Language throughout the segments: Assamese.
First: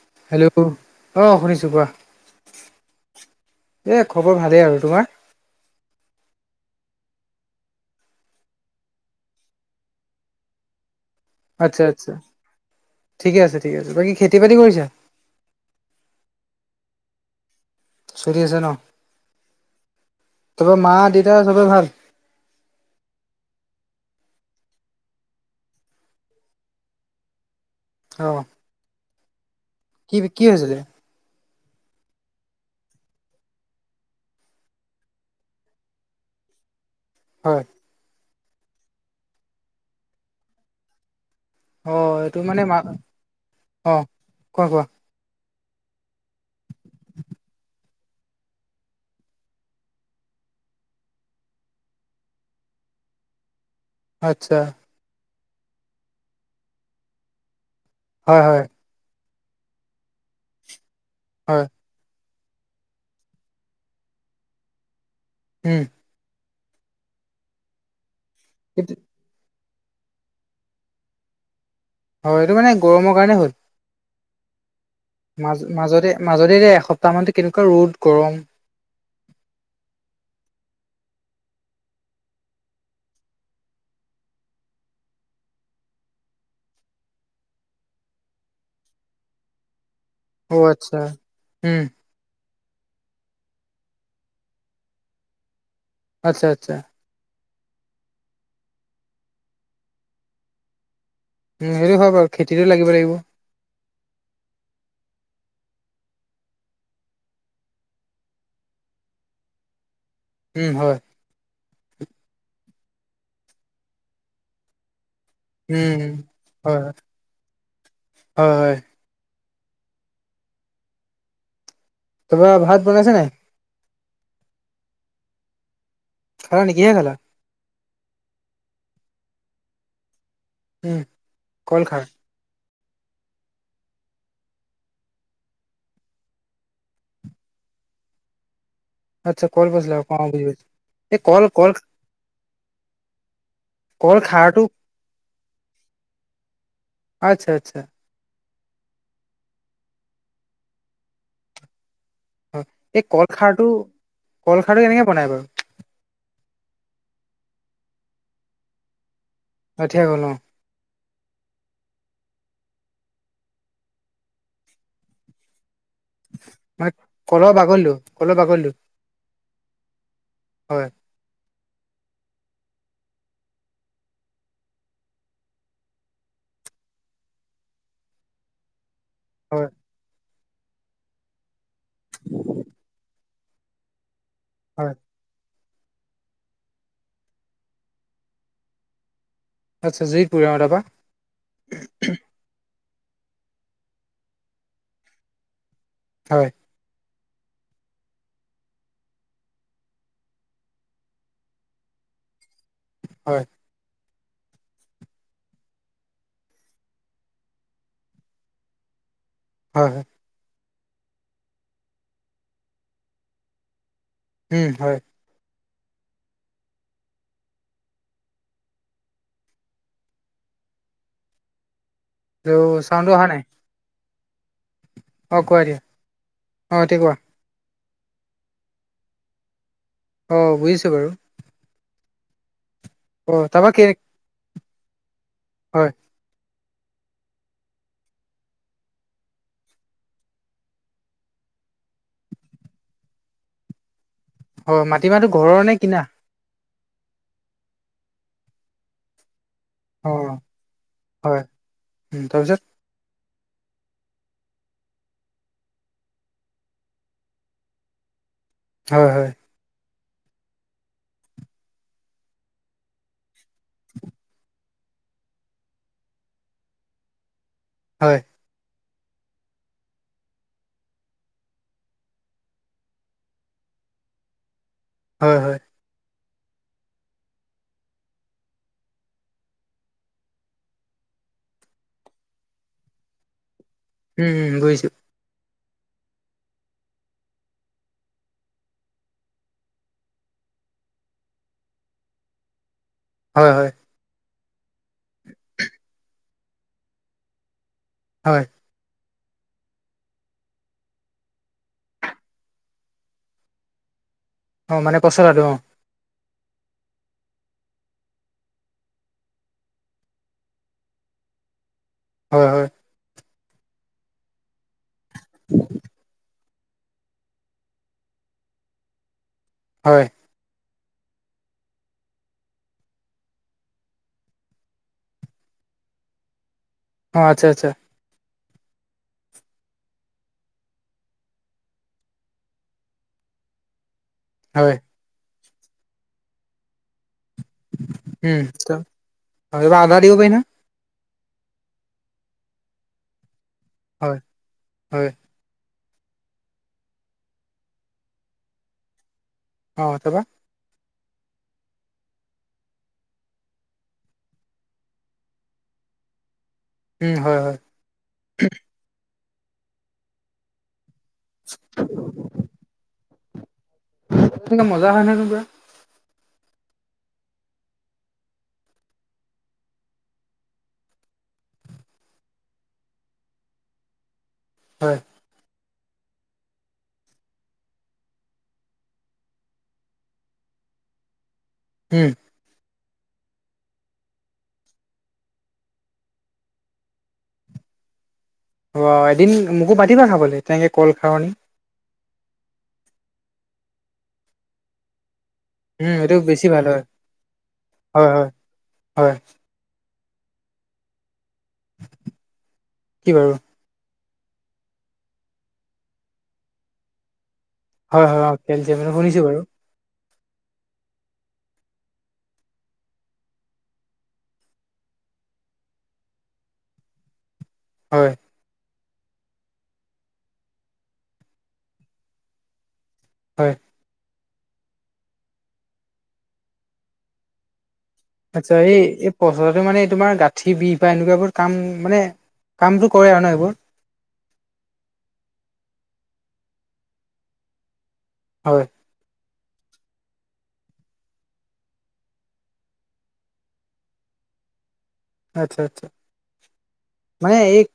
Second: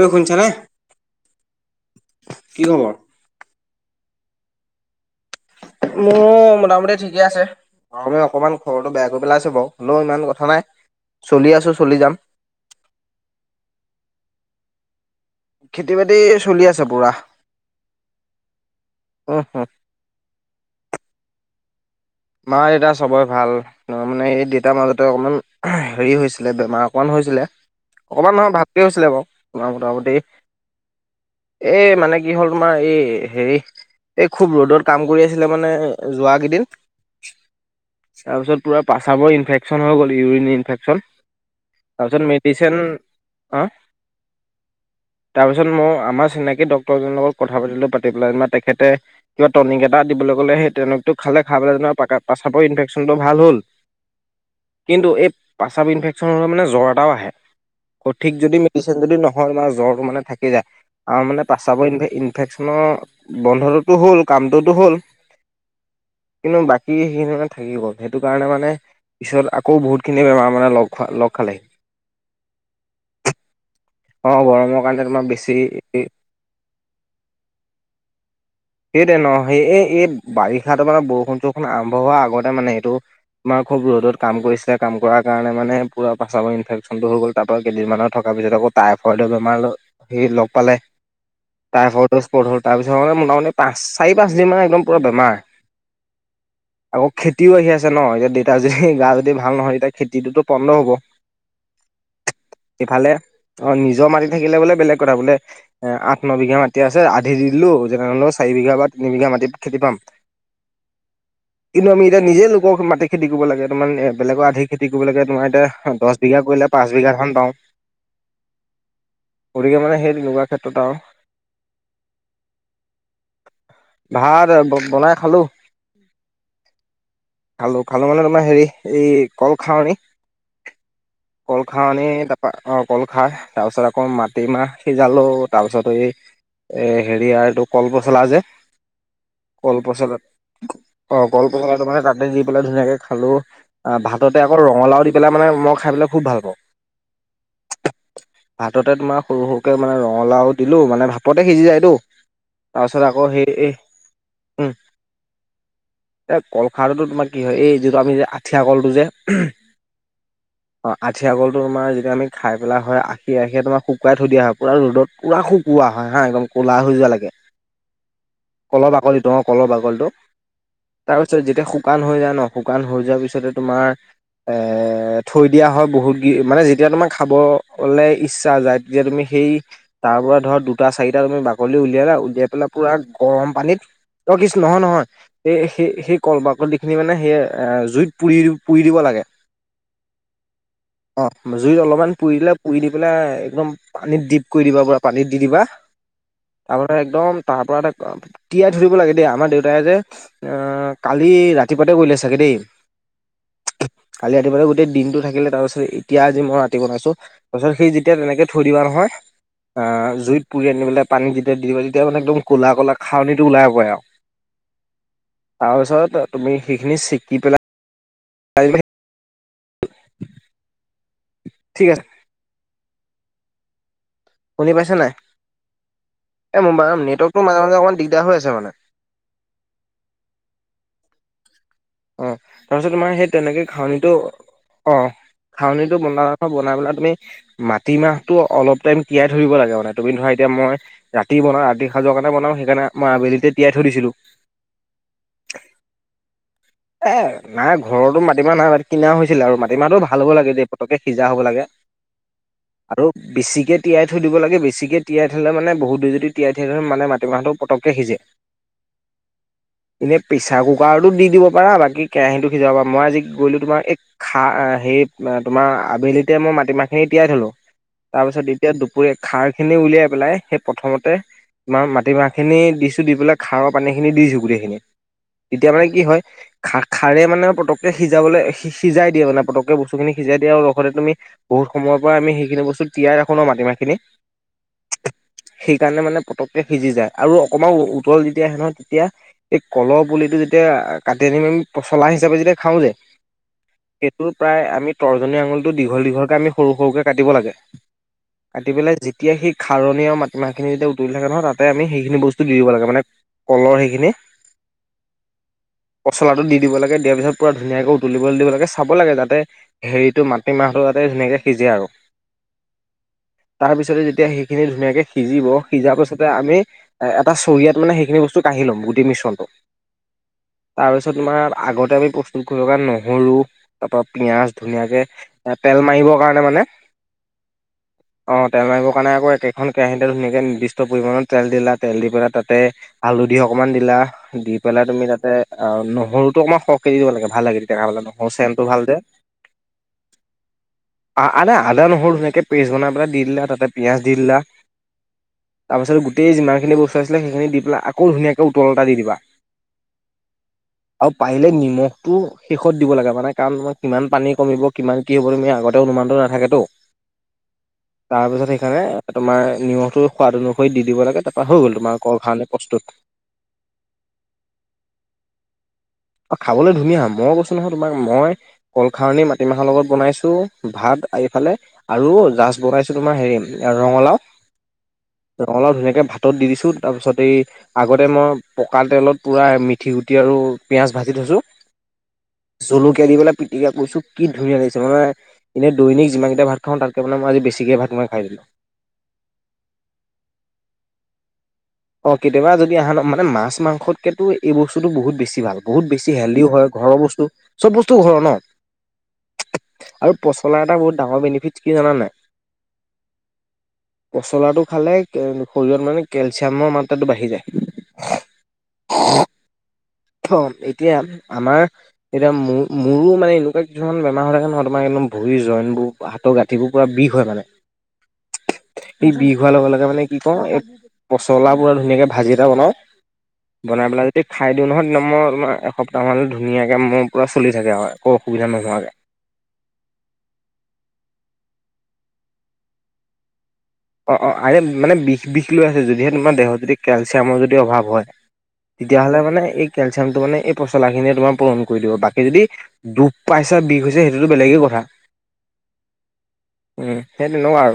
ঐ শুনিছানে হেল্ল'? অ'! শুনিছোঁ, কোৱা? কি খবৰ? এ, খবৰ ভালেই আৰু তোমাৰ? মোৰ, মোটামুটি ঠিকে আছে। আৰু অকনমান, ঘৰটো বেয়া কৰি পেলাইছোঁ বাৰু। হ'লেও ইমান কথা নাই। চলি আছো আচ্ছা, চলি যাম। আচ্ছা। ঠিকে আছে, ঠিক আছে। বাকী, খেতি-বাতি কৰিছা? খেতি-বাতি চলি আছে, পূৰা। চলি আছে ন'? হম তহঁতৰ, মা- দেউতা চবে ভাল? মা- দেউতা চবেই ভাল। অ'! মানে, এই দেউতাৰ মাজতে, অকণমান হেৰি হৈছিলে, বেমাৰ অকণমান হৈছিলে। অ অকণমান নহয়, ভালকৈ হৈছিলে বাৰু। [unintelligible] কি মোটামূতি। কি হৈছিলে এই মানে, কি হ'ল! তোমাৰ এই, হেৰি এই খুউব ৰ'দত কাম কৰি আছিলে। মানে, যোৱা কেইদিন। হয়! তাৰ পিছত, পূৰা প্ৰস্ৰাৱৰ ইনফেকশ্চন হৈ গ'ল, ইউৰিন ইনফেকশচন। অ তাৰপিছত, এইটো মানে মেডিচিন। মা অ'! অ কোৱা কোৱা তাৰপিছত, মই আমাৰ, চিনাকি ডক্তৰ এজনৰ লগত কথা পাতিলোঁ। পাতি পেলাই যেনিবা, তেখেতে কিবা টনিক এটা দিবলৈ ক'লে। সেই, টনিকটো খালে, খাই পিল প্ৰস্ৰাৱৰ ইনফেকশ্যনটো ভাল হ'ল। আচ্ছা! কিন্তু, এই, প্ৰস্ৰাৱ ইনফেকশ্যন হ'লে মানে, জ্বৰ এটাও আহে। সঠিক হয় যদি হয় যদি নহয়, মানে, জ্বৰটো মানে থাকে যায়। আৰু মানে, হয় প্ৰস্ৰাৱৰ ইন ইনফেকশ্চনৰ, বন্ধটোতো হ'ল, কামটোতো হ'ল। উম! কিন্তু, বাকী সেইখিনি মানে, থাকি গ'ল। সেইটো কাৰণে, মানে পিছত আকৌ, বহুতখিনি বেমাৰ মানে, লগ খোৱা, লগ খালেহি। হয়, এইটো মানে, গৰমৰ কাৰণেই হ'ল। অ'! গৰমৰ। কাৰণে তোমাৰ মাজ, বেছি মাজতে- মাজতে, দে এসপ্তাহমানতো, কেনেকুৱা ৰ'দ, গৰম। সেইটোৱে ন'! সেই, এই এই বাৰিষাটো মানে, বৰষুণ-চৰষুণ আৰম্ভ হোৱাৰ আগতে মানে, এইটো। আমাৰ খুউব ৰ'দত কাম কৰিছিলে। কাম কৰাৰ কাৰণে মানে, পূৰা প্ৰাস্ৰাৱৰ ইনফেকশ্চনটো হৈ গ'ল। তাৰপৰা, কেইদিনমানৰ থকাৰ পিছত, আকৌ, টাইফইডৰ বেমাৰ, সেই লগ অ পালে, আচ্ছা উম টাইফইড। [unintelligible] হ'ল। তাৰপিছত মানে, মোটামুটি পাঁচ, চাৰি-পাঁচদিমান একদম পূৰা বেমাৰ। আচ্ছা, আচ্ছা। আকৌ, খেতিও আহি আছে, ন'! এতিয়া, দেউতা যদি, গা যদি ভাল নহয়। তেতিয়া, খেতিটো পন্দ হ'ব। উম! হেৰিও হয় বাৰু। খেতিটোও লাগিব, ইফালে লাগিব। অ'! নিজৰ মাটি থাকিলে বোলে, বেলেগ কথা বোলে। আঠ- ন বিঘা মাটি আছে। আধি দিলোঁ, যেনেহ'লেও চাৰি বিঘা বা তিনি বিঘা মাটিত খেতি পাম। উম, হয়। কিন্তু, আমি এতিয়া নিজে, লোকৰ মাটিত খেতি কৰিব লাগে। তোমাৰ, বেলেৰ আধি খেতি কৰিব লাগে, তোমাৰ। উম দহ বিঘা কৰিলে, হয় হয় পাঁচ বিঘা ধান পাওঁ। হয় হয় গতিকে মানে, সেই তেনেকুৱা ক্ষেত্ৰত আৰু তোমাৰ, ভাত বনাইছে নাই? ভাত বনাই খালোঁ। উম [unintelligible] খালে নেকি কিহে খালা খালোঁ খালোঁ মানে তোমাৰ হেৰি এই কল খাৱনী উম কল খাৱনী তা পা কল খাৰ তাৰ পিছত আকৌ মাটিমাহ সিজালো তাৰ পিছত এই এই হেৰি আৰু এইটো কলপচলা যে আৰ্টছা কল পচলা অ বুজি পাইছো অ এই কল কল কলপছলাটো মানে তাতে দি পেলাই ধুনীয়াকে খালো কল ভাততে আকৌ খাৰটো ৰঙালাও দি পেলাই মানে মই খাই পেলাই খুব ভাল পাওঁ আচ্ছা আচ্ছা ভাততে তোমাৰ সৰু সৰুকে মানে ৰঙালাও দিলো মানে ভাপতে সিজি যায়তো হয় তাৰ এই পিছত কল আকৌ সেই খাৰটো এ কল খাৰে কেনেকে বনাই বাৰু এই কলখাৰতো তোমাৰ কি হয় এই যিটো আমি যে আঠিয়া কলটো যে আঠিয়া ক'ল অ অ আঠিয়া কলটো তোমাৰ যেতিয়া আমি খাই পেলাই হয় আখী আখীয়ে তোমাৰ শুকাই থৈ দিয়া হয় পুৰা ৰ'দত পুৰা শু কুৱা হয় হা একদম ক'লা মানে হৈ যোৱা লেকে কলৰ বাগলিটো কলৰ বাগলিটো কলহৰ বাকলিটোহ অ কলহ বাকলিটো হয় তাৰপিছত যেতিয়া শুকান হৈ যায় ন শুকান হৈ যোৱাৰ পিছতে তোমাৰ এ থৈ দিয়া হয় বহুত গি মানে যেতিয়া তোমাৰ খাবলে ইচ্ছা যায় যেতিয়া তুমি সেই হয় তাৰ পৰা ধৰা দু দুটা চাৰিটা তুমি বাকলি উলিয়ালা উলিয়াই লৈ পুৰা গৰম পানীত অ কিছ নহয় হয় নহয় সেই সেই সেই কল বাকলিখিনি মানে সেই জুইত পুৰি পুৰি দিব লাগে আচ্ছা জুইত পুৰে অ তাপা অহ জুইত অলপমান পুৰি দিলে পুৰি দি পেলাই একদম পানীত ডিপ কৰি দিবা পুৰা পানীত দি দিবা [unintelligible] হয়। তাৰমানে একদম তাৰ পৰা এটা তিয়াই থৰিব লাগে দেই আমাৰ দেউতাই যে। অ কালি ৰাতিপুৱাতে কৰিলে চাগে দেই। হয় কালি ৰাতিপুৱাতে গোটেই দিনটো থাকিলে তাৰ পিছত এতিয়া আজি মই ৰাতি বনাইছো তাৰ পিছত সি যেতিয়া তেনেকে থৈ দিবা নহয় অ হয় হয় জুইত পুৰি আনি পেলাই পানী যেতিয়া দি দিব তেতিয়া মানে একদম ক'লা কলা খাওনীটো ওলাই পৰে আও উম হয় তাৰপিছত তুমি সেইখিনি চেকি পেলাই তাই যোমে সি [unintelligible] ঠিক আছে। হেল্লো চাউণ্ডো অহা নাই। শুনি পাইছে নাই অ কোৱা এতিয়া এই মো অ মানে এতিয়া কোৱা নেটৱৰ্কটো মাজে মাজে অকণমান দিগদাৰ হৈ আছে মানে। অ বুজিছোঁ বাৰু। অ তাৰপিছত তোমাৰ সেই অ তেনেকে তাৰপা কে খাওনিটো অ হয় খাওনীটো বনা। বনাই পেলাই তুমি মাটিমাহটো অলপ টাইম তিয়াই ধৰিব লাগে মানে তুমি ধৰা এতিয়া মই। ৰাতি বনাওঁ ৰাতি সাজৰ কাৰণে বনাও সেইকাৰণেই আবেলিতে তিয়াই থৈ দিছিলো। হয় মাটিমাহটো ঘৰৰ নে কিনা। এ নাই ঘৰৰতো মাটিমা নাই কিনা হৈছিলে আৰু মা টিমাটো অ ভাল হ'ব লাগে দেই পতকে সিজা হয় হ'ব লাগে। উম তাৰপিছত আৰু বেছিকে তিয়াই থৈ দিব লাগে বেছিকে তিয়াই থ'লে মানে বহুত দেৰি যদি তিয়াই থয় মানে মাটিমাহটো পতকে সিজে। [unintelligible] হয় হয়। এনেই প্ৰেছাৰ কুকাৰতো দি দিব পাৰা বাকী কেৰাহীটো সিজাব পাৰা মই আজি। গলো তোমাৰ এই খা হে তোমাৰ আবেলিতে মই মাটিমাহখিনি তিয়াই থলো। হয় তাৰপিছত এতিয়া দুপৰীয়া খাৰ খিনি উলিয়াই পেলাই সেই প্ৰথমতে তোমাৰ মাটিমাহখিনি দিছোঁ দি পেলাই খাৰৰ পানীখিনি দিছোঁ গোটেইখিনি হয় হয় তেতিয়া মানে কি হয়। খাৰ খাৰে মানে পটককে সিজাবলৈ সিজাই দিয়ে মানে পটকে বস্তুখিনি সিজাই দিয়ে আৰু লগতে তুমি বহু সময় পৰা আমি সেইখিনি বস্তু তিয়াই ৰাখো ন মাটিমাহখিনি। উম গৈছো। সেইকাৰণে মানে পতককে সিজি যায় আৰু অকমান উতল যেতিয়া সে নহয় তেতিয়া। এই কলৰ পুলিটো যেতিয়া কাটি আনি আমি পচলা হিচাপে যেতিয়া খাওঁ যে। হয়-হয়। সেইটো প্ৰায় আমি তৰ্জনী আঙুলটো দীঘল দীঘলকে আমি সৰু সৰুকে কাটিব লাগে। হয়। কাটি পেলাই যেতিয়া সেই খাৰনি আৰু মাটিমাহখিনিতিয়া উতলি থাকে নহয় তাতে আমি সেইখিনি বস্তু দিব লাগ মানে। পলৰ সেইখিনি। অ মানে পচলাটো অ। পচলাটো দি দিব লাগে দিয়াৰ পিছত পূৰা ধুনীয়াকৈ উতলিবলৈ দিব লাগে চাব লাগে যাতে। হেৰিটো মাতিমাহটো তাতে ধুনীয়াকে সিজে আৰু। হয়-হয়। তাৰপিছতে যেতিয়া সেইখিনি ধুনীয়াকে সিজিব সিজা পাছতে আমি এটা চৰিয়াত মানে সেইখিন বস্তু কাঢ়ি ল'ম গোটেই মিশণটো। হয়। তাৰপিছত তোমাৰ আগতে আমি প্ৰস্তুত কৰিব কাৰণ নহৰু তাৰপৰা পিঁয়াজ ধুনীয়াকে। এ তেল মাৰিবৰ কাৰণে মানে। অঁ আচ্ছা-আচ্ছা। অঁ তেল মাৰিবৰ কাৰণে আকৌ একেখন কেৰাহীতেল ধুনীয়াকৈ নিৰ্দিষ্ট পৰিমাণৰ তেল দিলা তেল দি পেলাই তাতে। হালধি অকমান দিলা দি হয় পেলাই তুমি তাতে অ নহৰুতটো অকমান সৰ দিব লাগে ভাল লাগে তেতিয়া খাব নহয় উম চেনটো ভাল যে। এইবাৰ আদা দিব পাৰি নহয় আদা আদা নহৰু ধুনীয়াকৈ পেষ্ট বনাই পেলাই দি দিলা তাতে পিঁয়াজ দি হয় দিলা৷ হয় তাৰপাছত গোটেই যিমনখিনি বস্তু আছিলে সেইখিনি দি পেলাই আকৌ ধুনীয়াকে উতল এটা দি দিবা৷ অঁ অথবা আৰু পাৰিলে নিমখটো শেষত দিব লাগে মানে কাৰণ ম কিমান পানী কমিব কিমান। কি হব তুমি আগতেও অনুমানটো নাথাকেতো। উম হয় হয়। তাৰপিছত সেইকাৰণে তোমাৰ নিমখটো সোৱাদ অনুসৰি দি দিব লাগে তাৰপৰা হৈ গ'ল তোমাৰ কল কাৰণে প্ৰস্তুত। তেনেকে মজা হয় নহয় ত কা। অ খাবলৈ ধুনীয়া মই কৈছো নহয় তোমাক মই কলখাৰনী মাটিমাহৰ লগত বনাইছোঁ ভাত এইফালে। আৰু জাষ্ট বনাইছো তোমাৰ হেৰি ৰঙালাও৷ হয় ৰঙলাও ধুনীয়াকে ভাতত দি দিছো তাৰপিছত এই আগতে মই পকা তেলত পুৰা মিঠি গুটি আৰু পিঁয়াজ ভাজি থৈছোঁ৷ উম জলকীয়া দি পেলাই পিটিকা কৰিছো কি ধুনীয়া লাগিছে মানে এনে দৈনিক যিমানকিতা ভাত খাওঁ তাতকে মানে মই আজি বেছিকে ভাত মই খাই দিলোঁ৷ অঁ এদিন মোকো মাতিবা খাবলৈ তেনেকৈ কল খাৰনি৷ অ কেতিয়াবা যদি আহা মানে মাছ মাংসতকেতো এই বস্তুটো বহুত বেছি ভাল৷ বহুত উম বেছি এইটো হেল্ডিও ভাল হয় ঘৰৰ বস্তু চব বস্তু হয় ঘৰৰ ন! হয় হয় আৰু পচলাৰ এটা বহুত ডাঙৰ বেনিফিট কি জানা নাই? কি বাৰু পচলাটো খালে শৰীৰত মানে কেলচিয়ামৰ মাত্ৰাটো বাঢ়ি যায়৷ হয়-হয় অ কেলচিয়াম মানে শুনিছো বাৰু৷ অ এতিয়া আমাৰ এতিয়া মো মোৰো মানে এনেকুৱা কিছুমান বেমাৰ হৈ থাকে নহয় তোমাৰ একদম ভৰিৰ জইনবোৰ হাতৰ গাঁঠিবোৰ পূৰা বিষ হয় মানে। হয়। এই বিষ হোৱাৰ লগে লগে মানে কি কও। পচলা পোৰা ধুনীয়াকে ভাজি এটা বনাওঁ, হয় বনাই পেলাই এই খাই দিওঁ নহয় [unintelligible] মই তোমাৰ এসপ্তাহ মানলে ধুনীয়াকে মোৰ পুৰা চলি থাকে আও। আচ্ছা এই পচলাটো মানে তোমাৰ গাঁঠি বিষ বা এনেকুৱাবোৰ কাম মানে কামটো কৰে আৰু ন এইবোৰ? অ অ আৰে মানে বিষ বিষ লৈ আছে যদিহে তোমাৰ দেহত যদি কেলচিয়ামৰ যদি অভাৱ হয়। হয়। তেতিয়াহ'লে মানে এই কেলচিয়ামটো মানে এই পচলাখিনিয়ে তোমাৰ পূৰণ কৰি দিব। বাকী যদি দুখ পাইছা, বিষ হৈছে সেইটোতো বেলেগেই কথা। আচ্ছা, আচ্ছা। উম সেই মানে তেনেকুৱা এই আৰু।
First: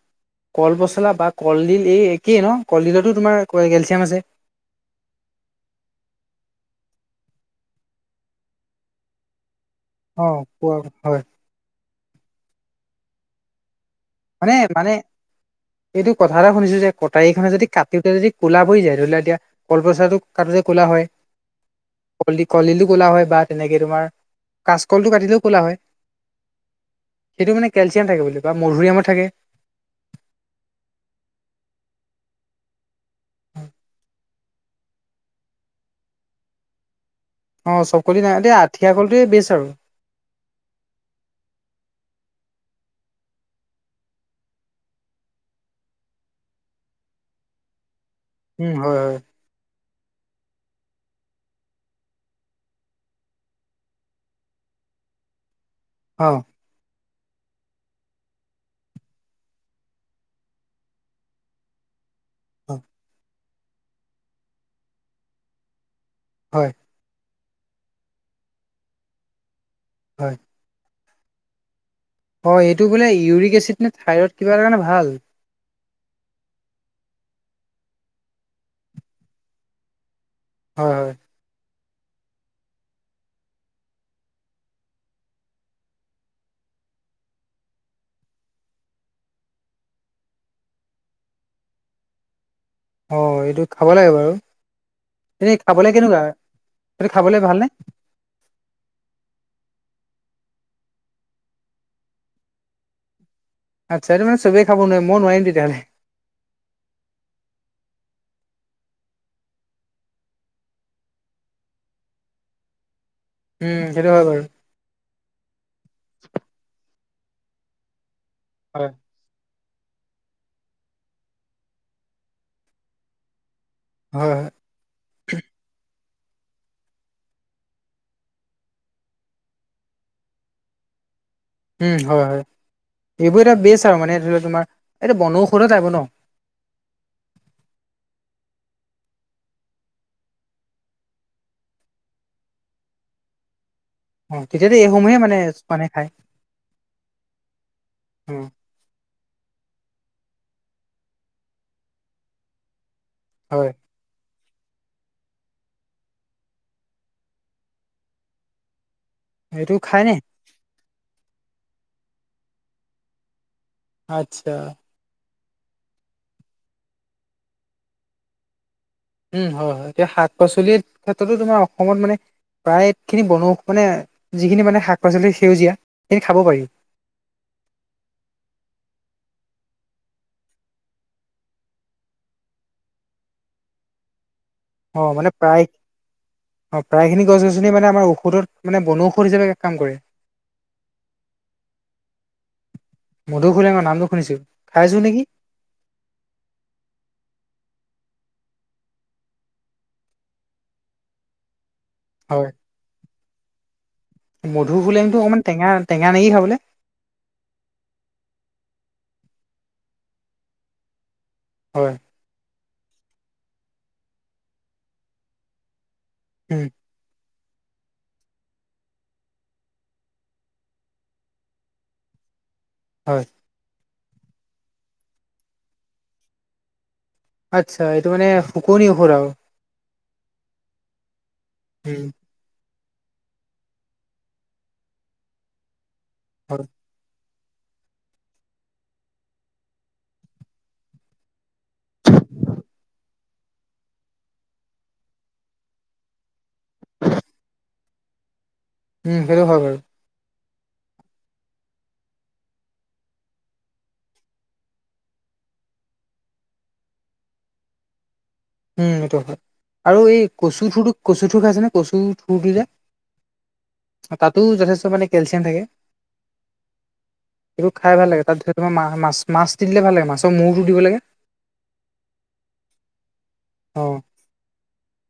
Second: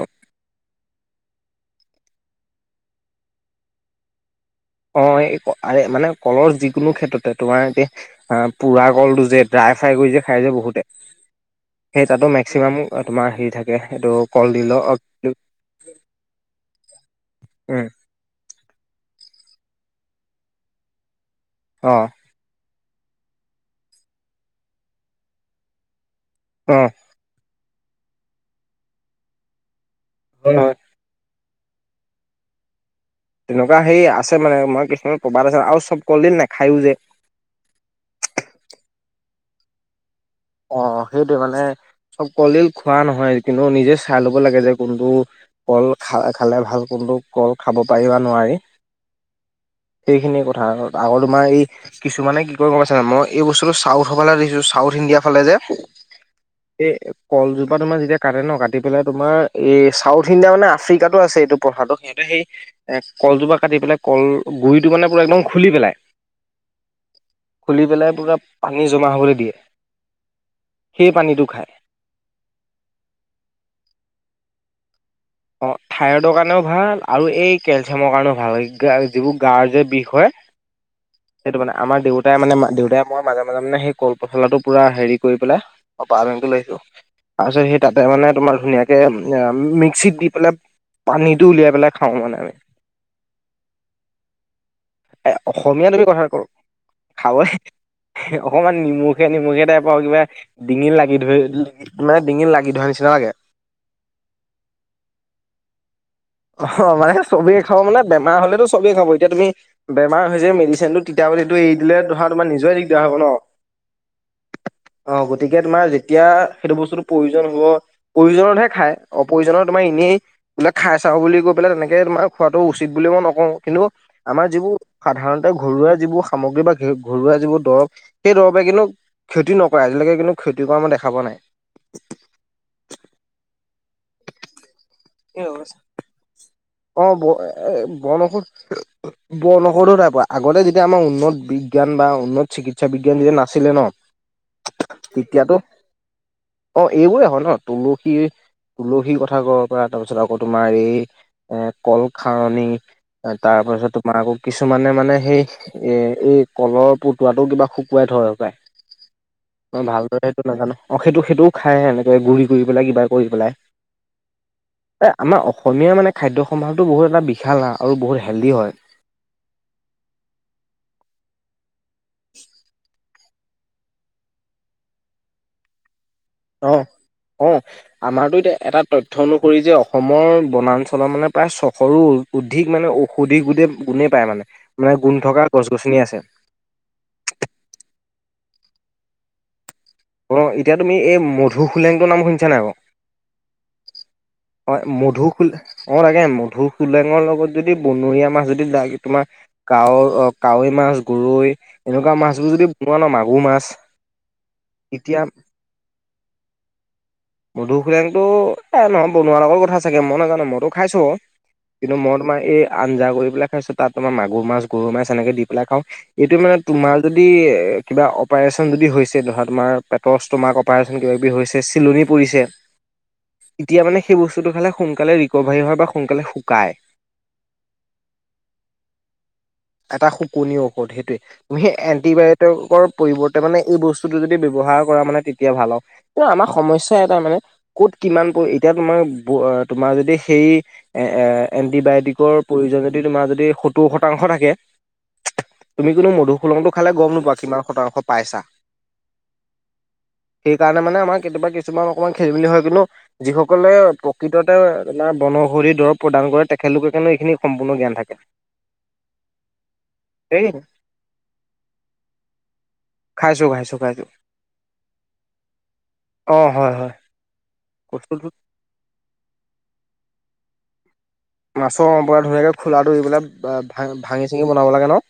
কল পচলা বা কলডিল এই একেই ন? কলডিলতো তোমাৰ কেলচিয়াম আছে। অ এই আৰে মানে কলৰ যিকোনো ক্ষেত্ৰতে তোমাৰ এতিয়া আ পোৰা কলটো যে ড্ৰাই ফ্ৰাই কৰি যে অ খাই যে বহুতে। পোৱা হয়। সেই তাতো মেক্সিমাম তোমাৰ হেৰি থাকে এইটো মানে কলডিলৰ অ মানে এইটো কথা এটা শুনিছো যে কটাৰী খনে যদি উম কাটোতে যদি কোলা পৰি যায় ধৰি লোৱা এতিয়া কলপচলাটো কাটোতে কোলা হয়। অ। কলড কলডিলো ক'লা হয় বা তেনেকে তোমাৰ কাচকলটো কাটিলেও ক'লা হয়। অ। সেইটো মানে কেলচিয়াম থাকে বুলি কোৱা, মধুৰিআমৰ থাকে। হয়, হয়। তেনেকুৱা হেই আছ এই মানে মই কিছুমান প্ৰবাদ আছে আৰু চব কলদিল নাখায়ো যে। অ চব কলি নাই এ আঠিয়া কলটোৱে বেছ আৰু। অ সেইটোৱে মানে চব কলদিল খোৱা নহয়, কিন্তু নিজে চাই ল'ব লাগে যে কোনটো কল খা খালে ভাল কোনটো কল খাব পাৰি বা নোৱাৰি। উম হয় হয় সেইখিনি কথা আকৌ আৰু তোমাৰ হেই কিছুমানে কি কৰে গম পাইছা নাই? মই এই বস্তুটো চাউথৰ ফালে দেখিছো। চাউথ ইণ্ডিয়াৰ ফালে যে অ। এ কলজোপা তোমাৰ যেতিয়া কাটে ন, কাটি পেলাই তোমাৰ এই চাউথ ইণ্ডিয়া মানে আফ্ৰিকাতো আছে এইটো পথাটো। সেই অ এ কলজোপা কাটি পেলাই কল গুৰিটো মানে পুৰা একদম খুলি পেলায়। হয়। খুলি পেলাই পোৰা পানী জমা হ'বলৈ দিয়ে। হয়। সেই পানীটো খায়। অ এইটো বোলে ইউৰিক এচিড নে থাইৰড কিবা এটা কাৰণে ভাল। অ থাইৰইডৰ কাৰণেও ভাল আৰু এই কেলচিয়ামৰ কাৰণেও ভাল যিবোৰ গাৰ যে বিষ হয়। হয়, হয়। সেইটো মানে আমাৰ দেউতাই মানে দেউতাই মই মাজে মাজে মানে সেই কল পচলাটো পুৰা হেৰি কৰি পেলাই অ পাত আনিবলৈ আহিছো। তাৰপিছত সেই তাতে মানে তোমাৰ ধুনীয়াকে আ মিক্সিত দি পেলাই পানীটো উলিয়াই পেলাই খাওঁ মানে আমি। অ এইটো খাব লাগে বাৰু। এ এনেই অসমীয়া খাবলে তুমি কেনেকুৱা কথা এইটো খাবলে খাবই ভালনে? অকমান নিমখীয়া নিমখীয়া টাইপৰ আউ কিবা ডিঙিত লাগি ধৰি মানে ডিঙিত লাগি ধৰা নিচিনা লাগে। আচ্ছা এইটো মানে চবেই খাব নোৱাৰে। মই নোৱাৰিম তেতিয়াহ'লে। অহ মানে চবেই খাব মানে বেমাৰ হলেতো চবেই খাব। এতিয়া তুমি বেমাৰ হৈছে মেডিচিনটো তিতা বুলিটো এৰি দিলে ধৰা তোমাৰ নিজৰে দিগদাৰ হ'ব ন। উম, সেইটো হয় বাৰু। অ গতিকে তোমাৰ যেতিয়া সেইটো বস্তুটো প্ৰয়োজন হব প্ৰয়োজনতহে হয় খায়। অপয়োজনত তোমাৰ এনেই বোলে খাই চা বুলি কৈ পেলাই তেনেকে তোমাৰ খোৱাটো উচিত বুলি মই নকওঁ কিন্তু। হয় আমাৰ হয় যিবোৰ। সাধাৰণতে ঘৰুৱা যিবোৰ সামগ্ৰী বা ঘৰুৱা যিবোৰ দৰব সেই দৰৱে কিন্তু, ক্ষতি নকৰে আজিলৈকে কিন্তু ক্ষতি কৰা মই দেখা পোৱা নাই। উম হয় হয় সেইবোৰ এটা বেষ্ট আৰু মানে ধৰি লক তোমাৰ এইটো বন নাই ঔষধো টাইপৰ ন। অ ব বন ঔষধ। বন ঔষধ নাই পোৱা আগতে যেতিয়া ইয়াৰ উন্নত বিজ্ঞান বা উন্নত চিকিৎসা বিজ্ঞান যেতিয়া নাছিলে ন। অ তেতিয়াতো এইসমূহে মানে তেতিয়াতো মানুহে খায় অ এইবোৰে হয় ন তুলসী। উম তুলসীৰ কথা কব পৰা তাৰপিছত আকৌ তোমাৰ এই এ কলখাৰনী। তাৰ হয় পাছ তোমাকো কিছুমানে মানে সেই। এ এই কলৰ পতুৱাতটো কিবা শুকুৱাই থই হপাই। এইটো মই খাই নে ভালদৰে সেইটো নাজানো অ সেইটো সেইটোও খাই এনেকৈ গুৰি কৰি পেলাই কিবা কৰি পেলাই। আচ্ছা। এ আমাৰ অসমীয়া মানে খাদ্য সম্ভাৰটো বহুত এটা বিশাল আ আৰু বহুত হেল্ডি হয়। উম হয় হয় এতিয়া শাক পাচলিৰ ক্ষেত্ৰতো তোমাৰ অসমত মানে। প্ৰায়খিনি বন ঔষধ মানে যিখিনি মানে শাক পাচলি সেউজীয়া সেইখিনি খাব পাৰি। অও, আমাৰতো এতিয়া এটা তথ্য অনুসৰি যে অসমৰ বনাঞ্চলৰ মানে প্ৰায় চশৰো। অধিক মানে ঔষধি গোটেই গুণেই পায় মানে। অ গুণ মানে থকা প্ৰায়। গছ গছনি আছে অঁ প্ৰায়খিনি গছ গছনি মানে আমাৰ ঔষধত মানে বনঔষধ হিচাপে এক কাম কৰে। অঁ এতিয়া তুমি এই মধু হোলেংটোৰ নাম শুনিছা নাই বাও। মধুসোলেঙৰ নামটো শুনিছো অ খাইছো নেকি মধু হোলে, অ লাগে মধু হোলেংৰ লগত যদি বনৰীয়া মাছ যদি লাগে তোমাৰ, কাৱৈ অ কাৱৈ মাছ গৰৈ এনেকুৱা মাছবোৰ যদি বনোৱা ন মাগুৰ মাছ। মধু হোলেংটো তেতিয়া অকমান টেঙা টেঙাে নেকি খাবলে। মধুশোলেংটো এই নহয় বনোৱাৰ লগৰ কথা চাগে মই নাজানো মইতো খাইছোঁ বাও, হয় কিন্তু মই তোমাক এই আঞ্জা কৰি পেলাই খাইছো তাত তোমাৰ মাগুৰ মাছ গৰু মাছ এনেকে দি পেলাই খাওঁ। এইটো মানে উম তোমাৰ যদি কিবা অপাৰেচন যদি হৈছে ধৰা তোমাৰ। পেটৰ ষ্ট'মাৰ্ অপাৰেচন কিবা কিবি হৈছে চিলনি পৰিছে। হয়। এতিয়া মানে সেই বস্তুটো খালে সোনকালে ৰিকভাৰী হয় বা সোনকালে শুকাই। আচ্ছা এইটো মানে শুকনি ঔষধ আৰু এটা শুকনিৰ ঔষধ সেইটোৱে তুমি সেই উম এন্টিবায়ট, তেওঁকৰ পৰিৱৰ্তে মানে এই বস্তুতটো যদি ব্যৱহাৰ কৰা মানে তেতিয়া ভাল হ কিন্তু আমাৰ হয় সমস্যা। এ তাৰ মানে ক'ত কিমান পৰি এতিয়া তোমাৰ বৌ তোমাৰ যদি সেই, এ এ এণ্টিবায়টিকৰ প্ৰয়োজন যদি তোমাৰ যদি সত্তৰ শতাংশ থাকে। তুমি কিন্তু মধুশোলোংটো খালে গম নোপোৱা কিমান শতাংশ পাইছা। উম সেইটো হয় বাৰু সেইকাৰণে মানে আমাৰ কেতিয়াবা কিছুমান অকণমান খেলি মেলি হয় কিন্তু, যিসকলে প্ৰকৃততে বন ঔষধি দৰৱ প্ৰদান কৰে তেখেতলোকে কেনে এইখিনি সম্পূৰ্ণ জ্ঞান থাকে। উম এইটো হয় আৰু এই কচু থোৰটো কচু থোৰ খাইছে ন কচু থোৰটো যে, খাইছোঁ খাইছোঁ খাইছোঁ। তাতো যথেষ্ট মানে কেলচিয়াম থাকে। অঁ হয় হয়। এইবোৰ খাই ভাল লাগ বস্তুটো তাত ধৰ ল মা মাছ মাছ দি দিলে ভাল লাগে মাছ মৰটো দিব লাগে। মাছৰ অৰম্পৰা ধুনীয়াকৈ খোলাটোৰি পেলাই অ ভা ভাঙি চাঙি বনাব লাগে ন।